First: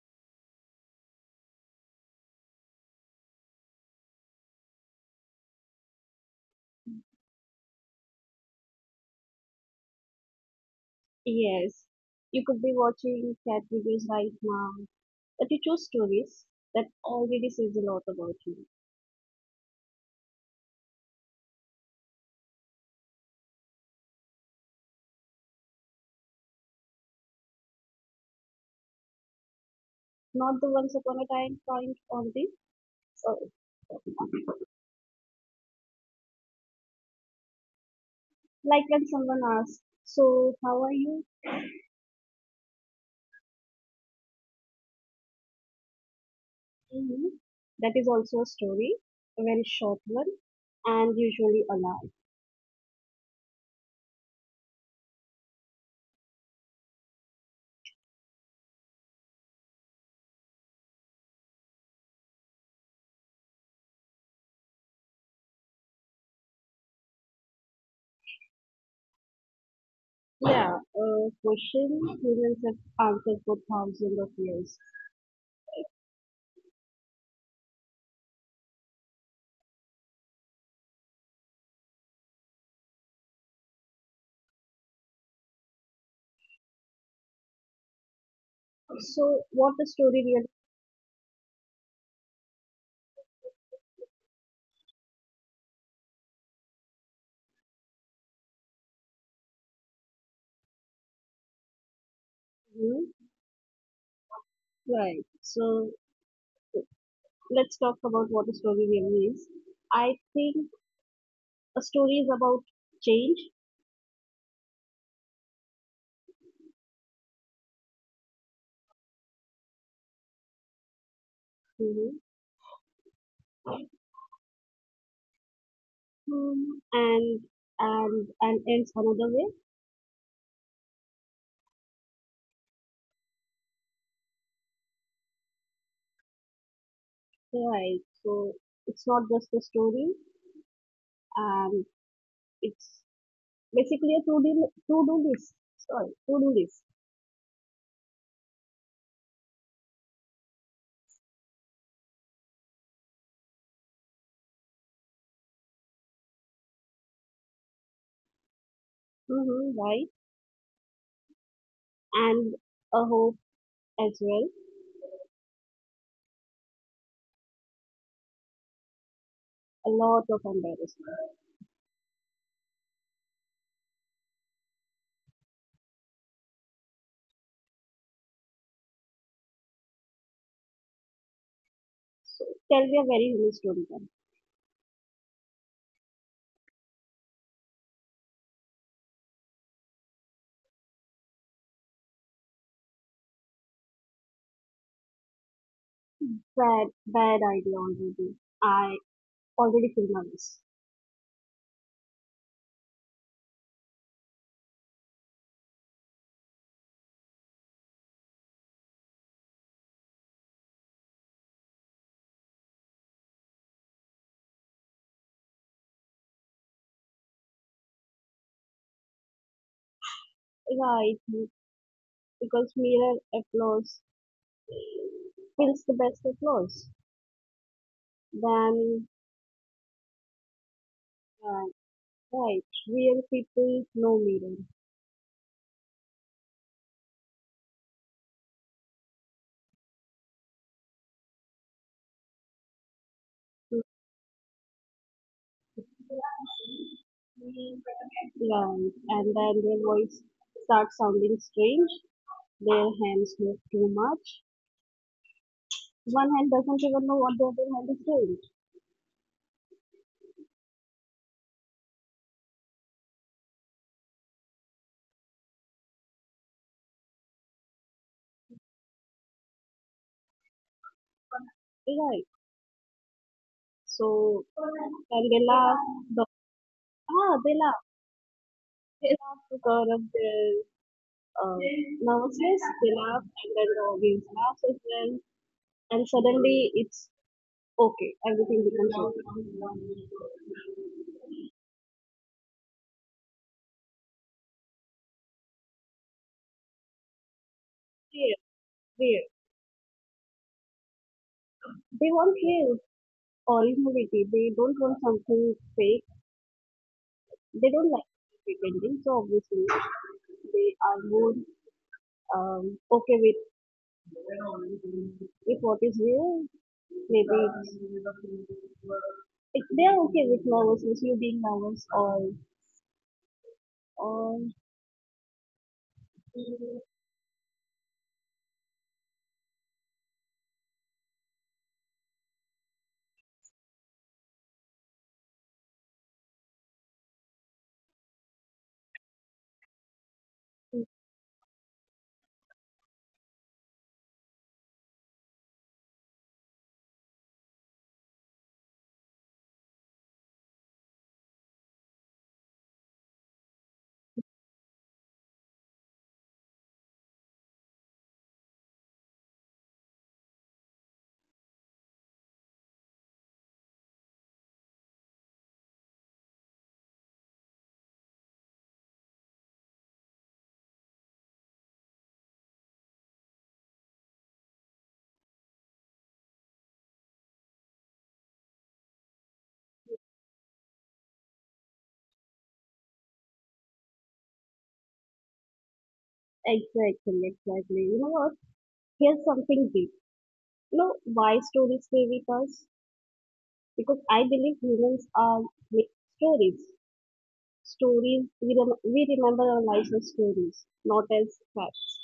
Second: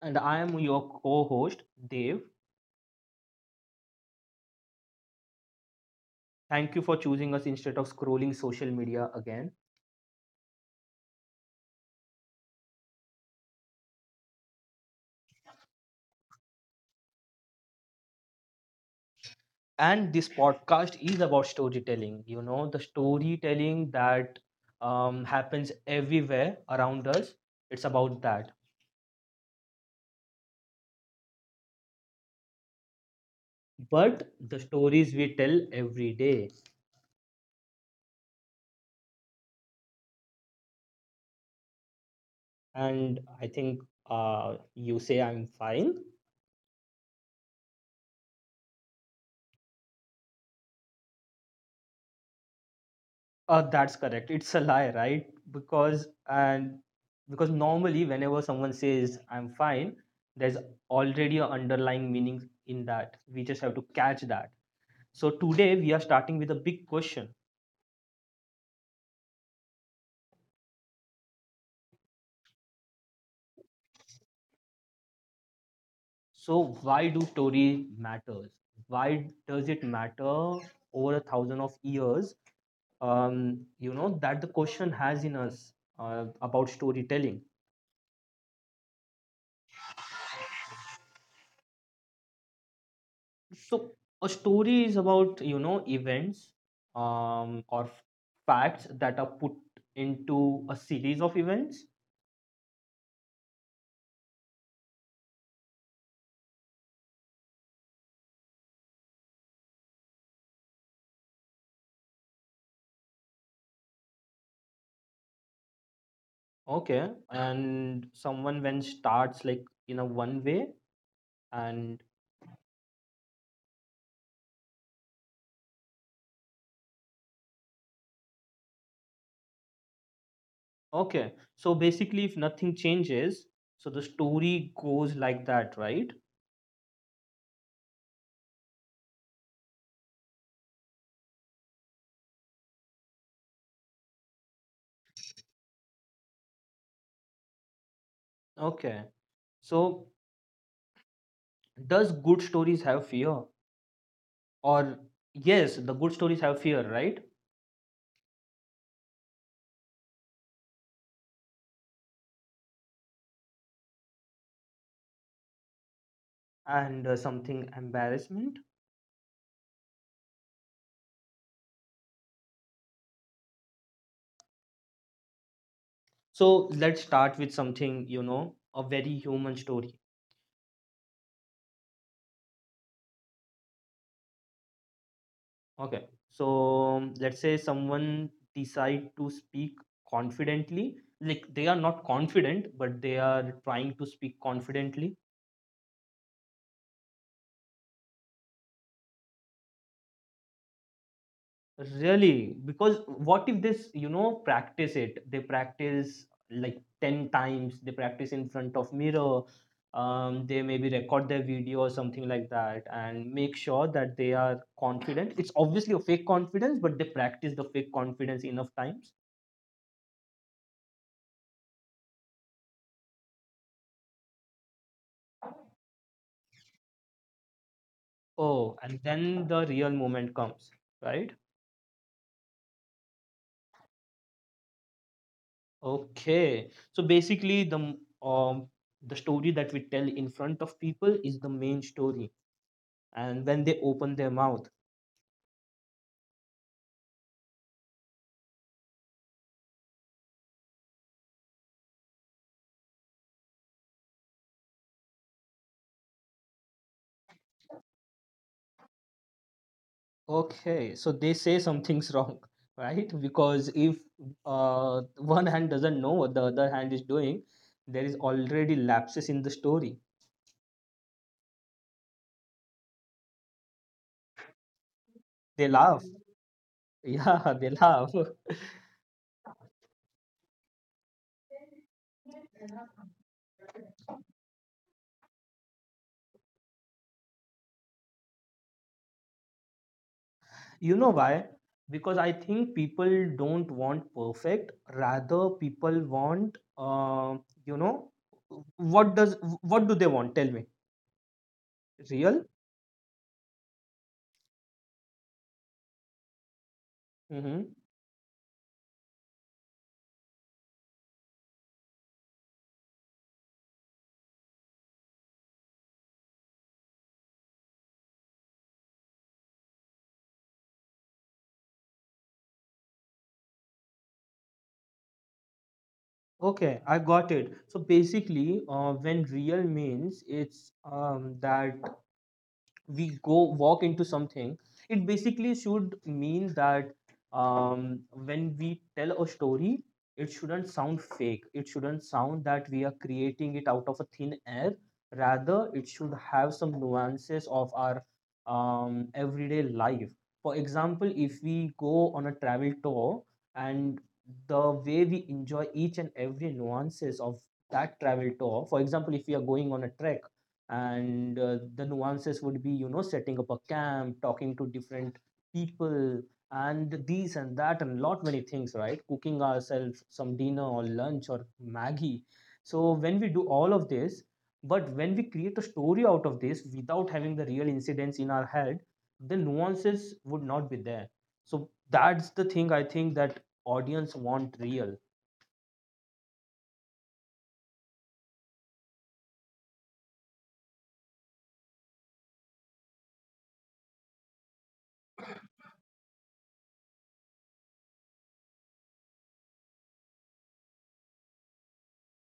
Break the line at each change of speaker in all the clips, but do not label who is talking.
And I am your co host, Dave. Thank you for choosing us instead of scrolling social media again.
Yes, you can look at reviews right now, but you choose stories that already,
And this podcast is about storytelling, the storytelling that happens everywhere around us. It's about that.
not the once upon a time kind or the uh,
But the stories we tell every day.
like when someone asks, "So how are you?"
And I think you say I'm fine.
Mhm. That is also a story, a very short one, and usually alive.
That's correct. It's a lie, right? Because and because normally whenever someone says I'm fine, there's already an underlying meaning in that. We just have to catch that. So today we are starting with a big question.
Yeah, a question humans have answered for thousands of years.
So why do Tory matters? Why does it matter over a thousand of years? You know that the question has in us about storytelling.
So what a story really
So a story is about, events or facts that are put into a series of events.
means? Right. So let's talk about what a story really is. I think stories about change.
Okay. And someone when starts like in a one way and
Mm-hmm. And and ends another way.
okay. So basically if nothing changes, so the story goes like that, right?
Right, so it's not just a story, and it's basically a to do list, sorry, to do list.
Okay. So does good stories have fear? Or yes, the good stories have fear, right?
Mm-hmm. Right. And a hope as well.
And something embarrassment.
A lot of embarrassment.
So let's start with something, a very human story.
So tell me a very human story then.
Okay. So let's say someone decide to speak confidently. Like they are not confident, but they are trying to speak confidently.
Bad bad idea already, I already feel nervous.
Really, because what if this, practice it? They practice like 10 times, they practice in front of mirror, they maybe record their video or something like that and make sure that they are confident. It's obviously a fake confidence, but they practice the fake confidence enough times.
Right, because mirror applause feels the best applause.
Oh, and
Then,
then the real moment comes, right?
uh, right, real people, no mirror.
Okay. So basically the story that we tell in front of people is the main story. And when they open their mouth.
Right, and then their voice starts sounding strange. Their hands move too much. One hand doesn't even know what the other hand is doing.
Okay, so they say something's wrong, right? Because if one hand doesn't know what the other hand is doing, there is already lapses in the story.
Right. So, and they
They
laugh.
laugh.
The, ah,
Yeah,
they
they
laugh.
laugh.
They laugh to cover up their uh, nervousness. They laugh, and then the audience laughs as well. And suddenly, it's okay, everything becomes okay.
You know why? Because I think people don't want perfect. Rather, people want, you know,
Rare,
what
rare.
does what do they want? Tell me.
They want
Real?
real originality. They don't want something fake.
Mm-hmm.
They don't like pretending. So obviously, they are more okay with what is real. Maybe it's they are okay with novels, you being novels or
Okay, I got it. So basically, when real means it's that we go walk into something it basically should mean that when we tell a story it shouldn't sound fake it shouldn't sound that we are creating it out of a thin air rather it should have some nuances of our everyday life for example if we go on a travel tour and the way we enjoy each and every nuances of that travel tour for example if we are going on a trek and the nuances would be setting up a camp talking to different people and these and that and lot many things right cooking ourselves some dinner or lunch or maggie so when we do all of this but when we create a story out of this without having the real incidents in our head the nuances would not be there so that's the thing I think that audience want real.
exactly, exactly. You know what? Here's something deep. You know why stories stay with us? Because I believe humans are made stories. Stories we we remember our lives as stories, not as facts.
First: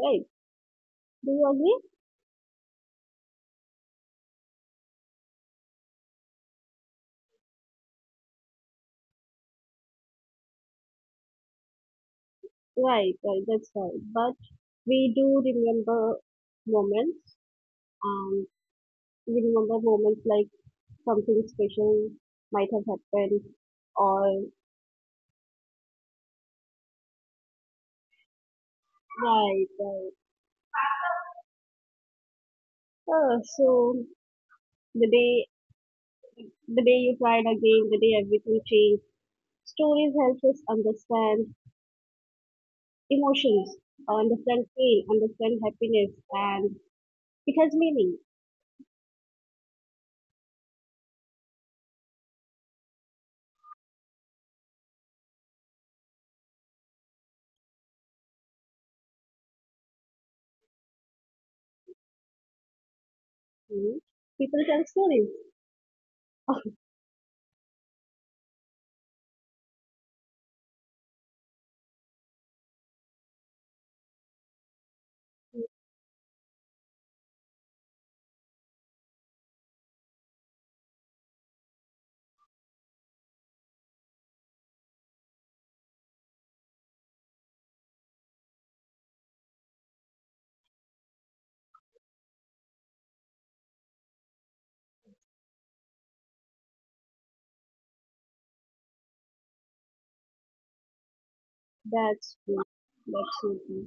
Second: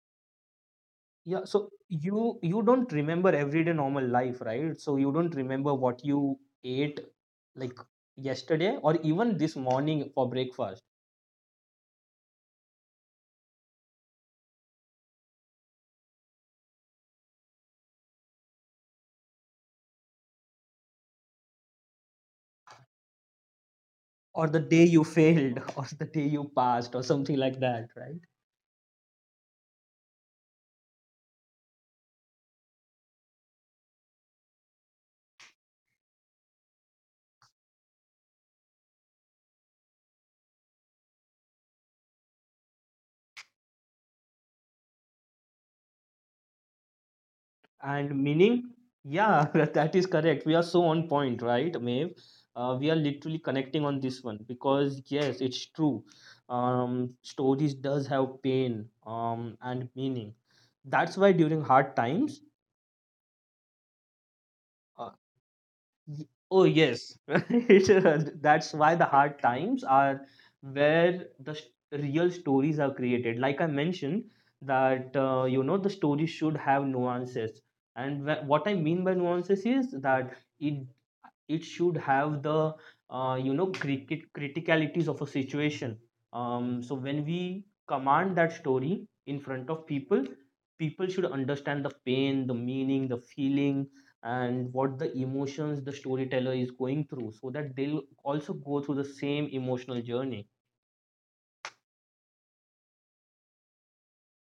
Right? Do
Yeah,
you
so
agree?
you don't remember everyday normal life, right? So you don't remember what you ate like yesterday or even this morning for breakfast
Right, right. That's right. But we do remember moments, and we remember moments like something special might have happened,
or the
or
day you failed or the day you passed or something like that, right?
right, right. So the day the day you tried again, the day everything changed. Stories help us understand emotions, understand pain, understand happiness, and it has meaning.
And meaning, yeah, that is correct. We are so on point, right, Maeve? We are literally connecting on this one because yes, it's true. Stories does have pain, and meaning. That's why during hard times
You know? People tell
uh,
stories.
Oh yes, that's why the hard times are where the s real stories are created. Like I mentioned, that you know the story should have nuances, and what I mean by nuances is that it it should have the cricket criticalities of a situation so when we command that story in front of people people should understand the pain the meaning the feeling and what the emotions the storyteller is going through so that they'll also go through the same emotional journey.
That's true. That's so true.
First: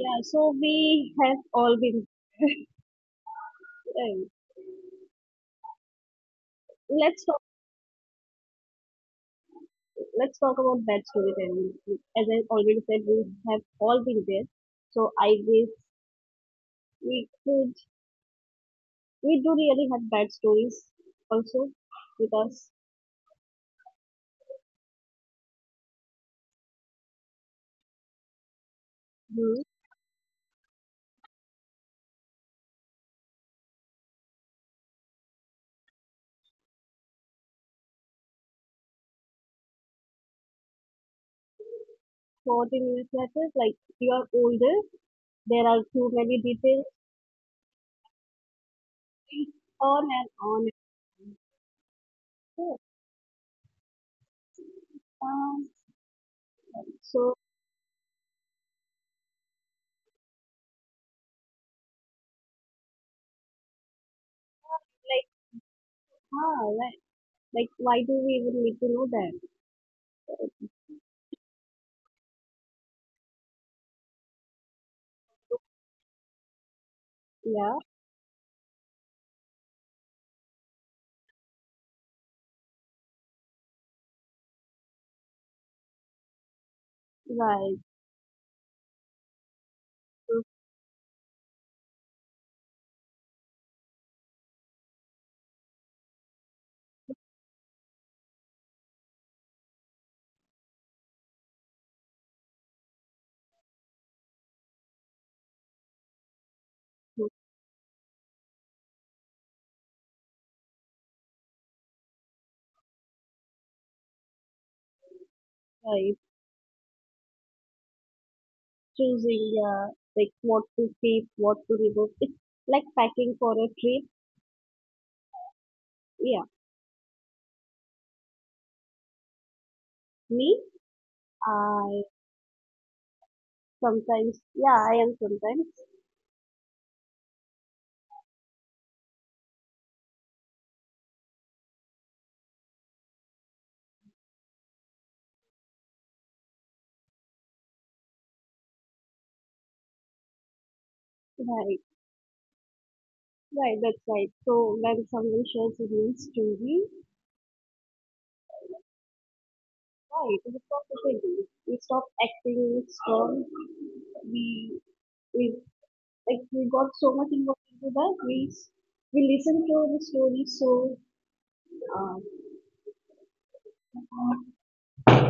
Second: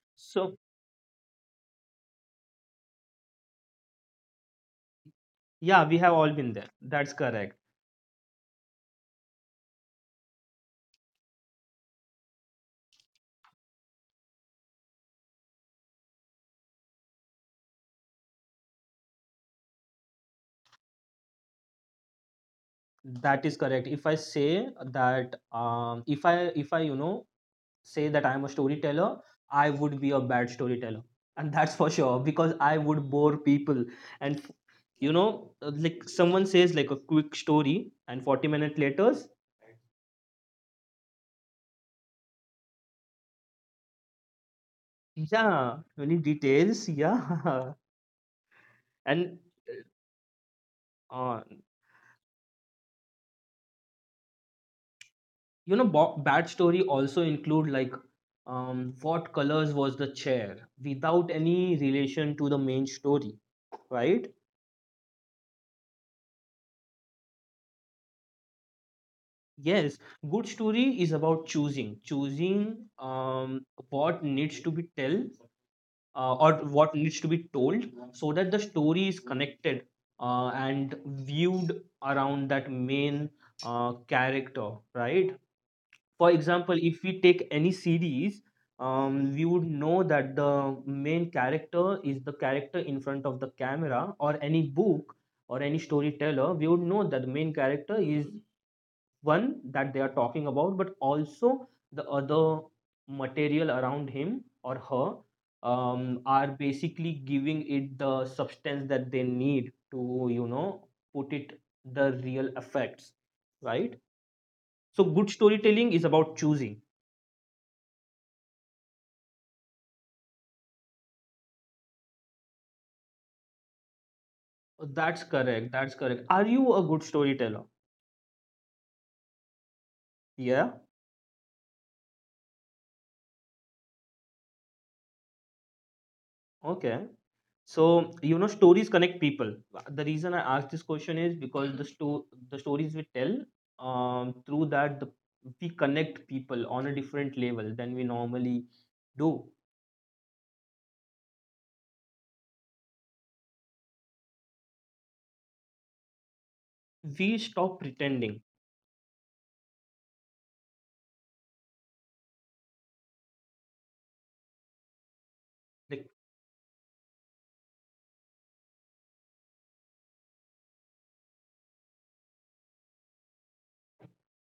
Yeah. So
So
we have all been. Uh,
yeah we have all been there, that's
let's talk.
correct.
Let's talk about bad storytelling. As I already said, we have all been there. So I guess we could. We do really have bad stories also with us.
That is correct if I say that um, if i if i say that I'm a storyteller,
Hmm.
I would be a bad storyteller. And that's for sure because I would bore people. And like someone says like a quick story, and 40 minutes later,
So what do you mean by that? Like you are older, there are too
yeah,
many
any
details,
details, yeah.
think
And
on and on and on.
uh,
So, um,
bad story
so
also include like what colors was the chair without any relation to the main story, right?
like, huh, right, like, why do we even need to know that?
Yes,
Uh,
good story is about choosing what needs to be tell or what
Yeah,
needs to be told, so that the story is connected and viewed around that main character, right? For example, if
right.
we take any series, we would
So,
know that the main character is the character in front of the camera, or any book or any storyteller, we would know that the main character is one that they are talking about but also the other material around him or her
so,
are basically giving it the substance that they need to put it the real effects, right? So good
right.
storytelling is about choosing.
Choosing, uh, like, what to keep, what to remove. It's like packing for a trip.
That's
Yeah,
correct, that's correct. Are you a good storyteller?
me,
Yeah.
I sometimes, yeah, I am sometimes,
Okay. So, stories connect people. The reason I asked this question is because the stories we tell, through that the, we connect people on a different level than we normally do.
right. Right, that's right. So when someone shares a real story,
We stop pretending.
right, we stop the we stop acting strong. We we like we
Like,
got so much involved into that we listened to the story so um,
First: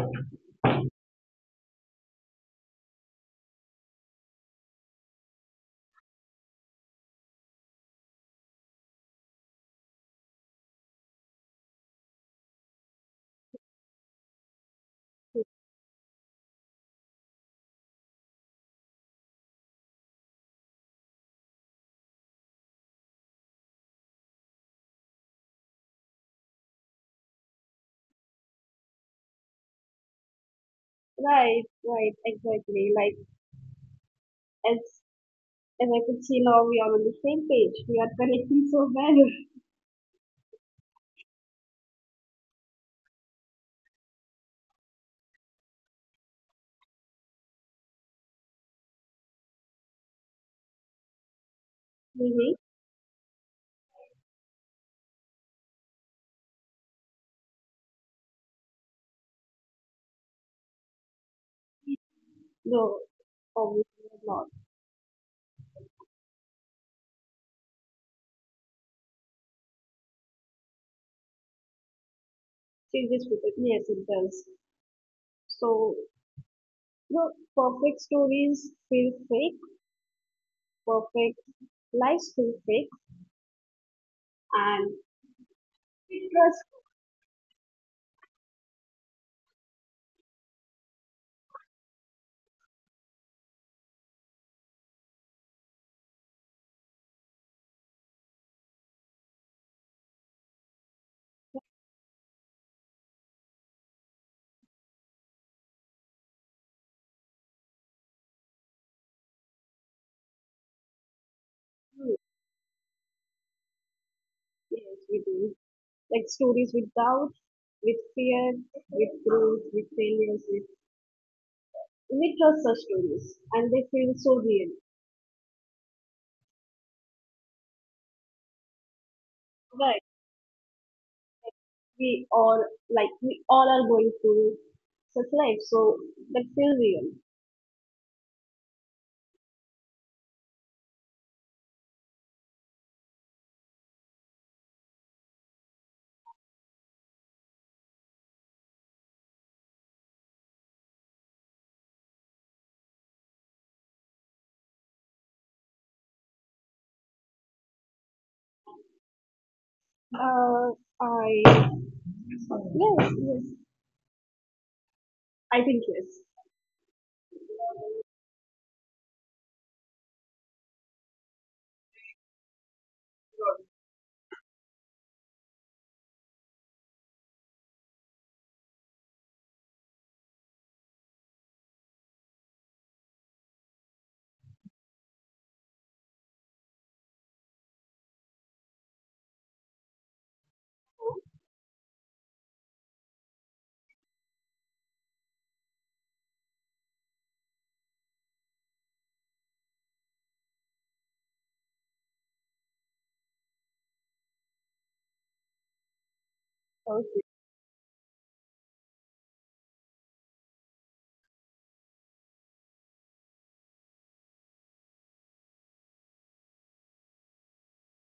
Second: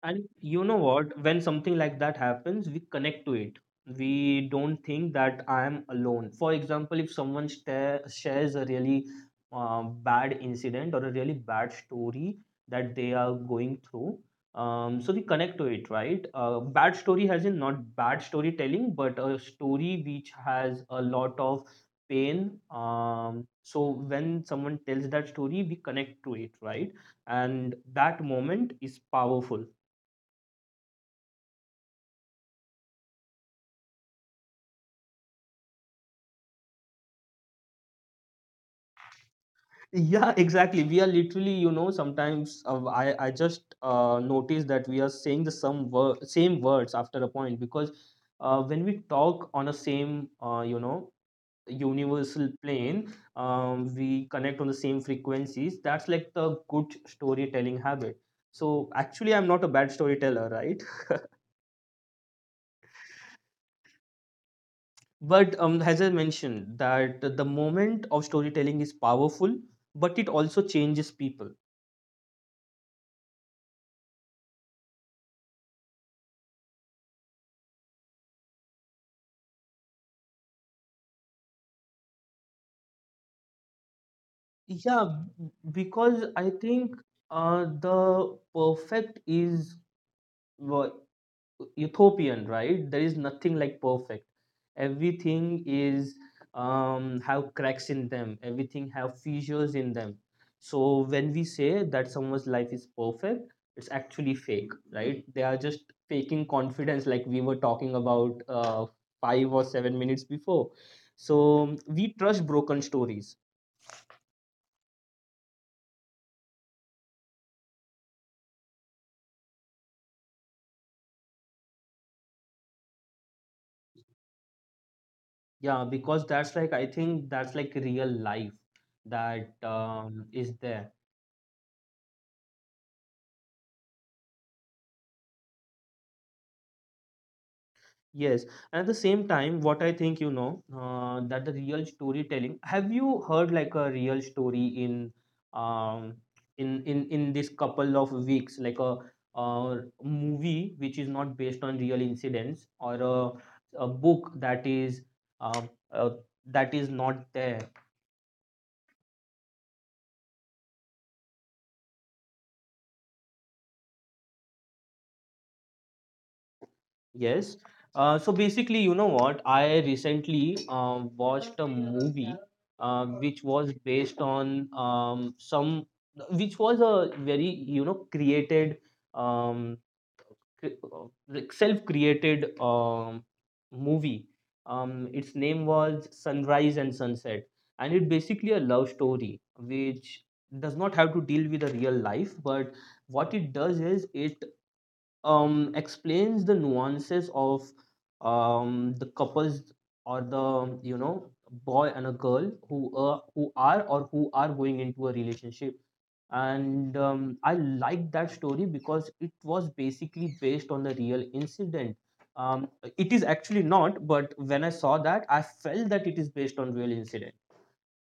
And you know what? When something like that happens, we connect to it. We don't think that I am alone. For example, if someone shares a really bad incident or a really bad story that they are going through, so we connect to it, right? Bad story has in not bad storytelling, but a story which has a lot of pain. So when someone tells that story, we connect to it, right? And that moment is powerful.
right, right, exactly, like as as I could see now we are on the same page, we are connecting so well.
Yeah, exactly, we are literally sometimes i just notice that we are saying the some same words after a point because when we talk on a same universal
Really?
plane we connect on the same frequencies, that's like the good storytelling habit. So actually I'm not a bad storyteller, right?
No, obviously not.
But as I mentioned, that the moment of storytelling is powerful but it also changes people.
Changes people, yes it does. So no, perfect stories feel fake, perfect lives feel fake, and
Yeah, because I
trust
think the perfect is wha- utopian, right? There is nothing like perfect. Everything is have cracks in them. Everything have fissures in them. So when we say that someone's life is perfect, it's actually fake, right? They are just faking confidence, like we were talking about 5 or 7 minutes before. So we trust broken stories.
yes we do, like stories with doubt, with fear, with growth, with failures, with we trust such stories and they feel so real.
Yeah, because that's like I think that's like real life that
Right.
is there.
We all like we all are going through such life, so that feel real.
Yes, and at the same time, what I think that the real storytelling. Have you heard like a real story in um in this couple of weeks, like a movie which is not based on real incidents or a book uh, uh, that is not there.
Uh I yes, yes. I think yes.
Yes. So basically, you know what? I recently watched a movie which was based on some, which was a very, created, um, like self-created movie. Its name was Sunrise and Sunset, and it basically a love story which does not have to deal with a real life, but what it does is it explains the nuances of the couples or the boy and a girl who are going into a relationship and
Okay.
I like that story because it was basically based on a real incident. Um, it is actually not, but when I saw that I felt that it is based on real incident.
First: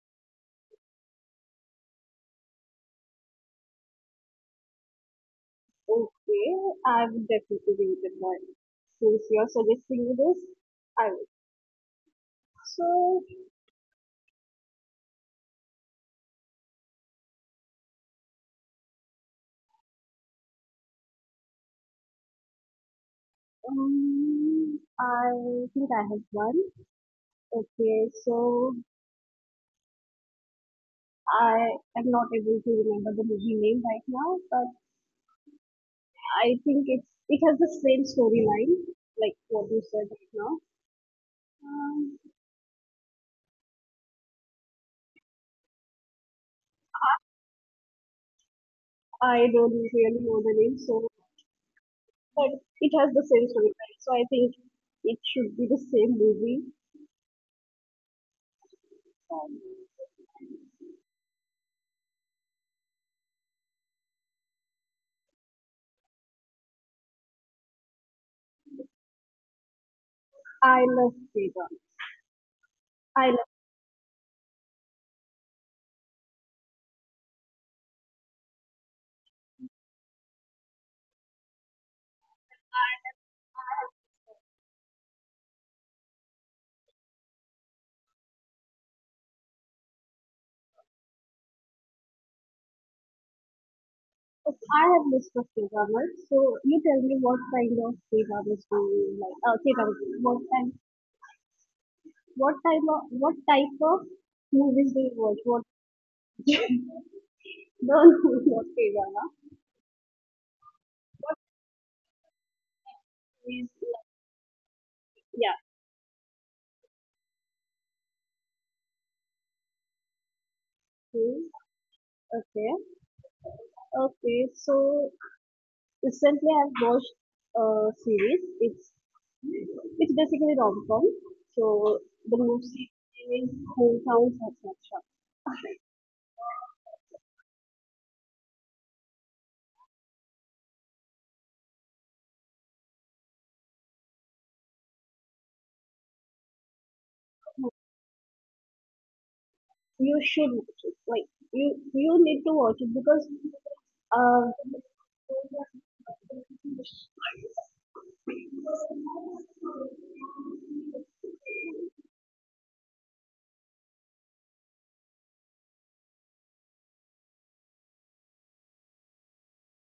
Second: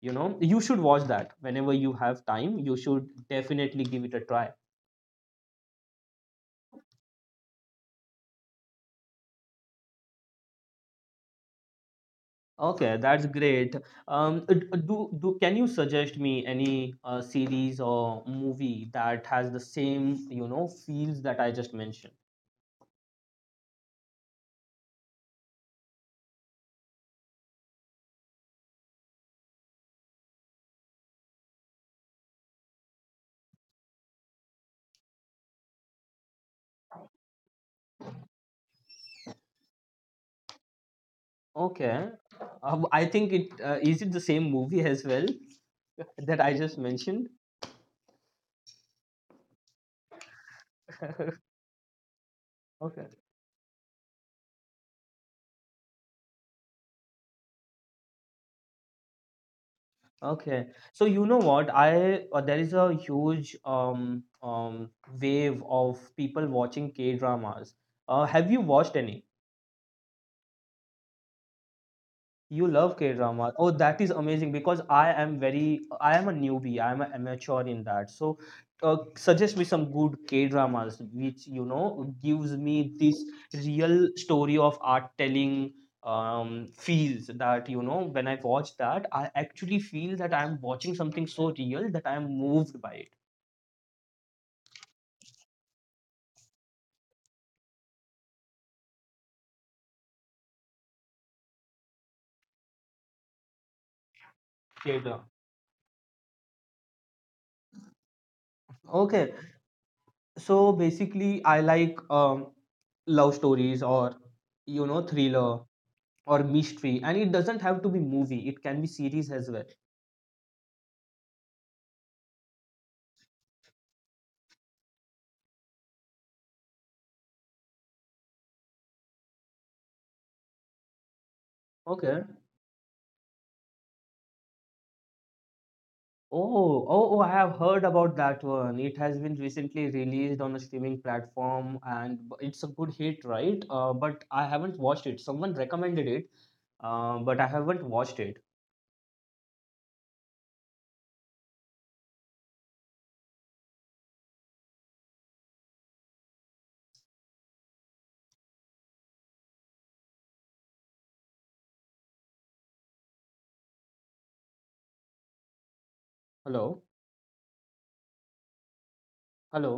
You should watch that whenever you have time, you should definitely give it a try.
Okay. I would definitely read it, but since you're suggesting me this, I will.
Okay,
So
that's great. D- do do can you suggest me any series or movie that has the same, feels that I just mentioned?
I think I have one. Okay, so I am not able to remember the movie name right now, but I think it's it has the same storyline like what you said right now.
Okay,
Um,
I think it is it the same movie as well that I just mentioned.
I don't really know the name, so but it
Okay,
has the same storyline, so I think it should be the same movie. Um,
okay. So you know what? I there is a huge wave of people watching K dramas. Have you watched any?
I love K-drama.
You love
I love.
K-drama. Oh, that is amazing because I am a newbie. I am an amateur in that. So, suggest me some good K-dramas which gives me this real story of art telling feels that when I watch that I actually feel that I am watching something so real that I am moved by it.
I have list of K-dramas, so you tell me what kind of K-dramas do you like? K-dramas. What kind? What type of? What type of movies do you watch?
K-drama.
What? Don't not K-drama.
Okay, so basically I like love
He's
stories
like
or
yeah.
thriller or mystery, and it doesn't have to be movie, it can be series as well.
He's- Okay. Okay. So recently I've watched a series. It's basically rom com. So
Okay.
the movie is Hometown Satisfaction.
Oh, oh, oh, I have heard about that one, it has been recently released on a streaming platform and it's a good hit, right? But I haven't watched it, someone recommended it, but I haven't watched it.
You should watch it. Like you need to watch it because uh
Hello. Hello.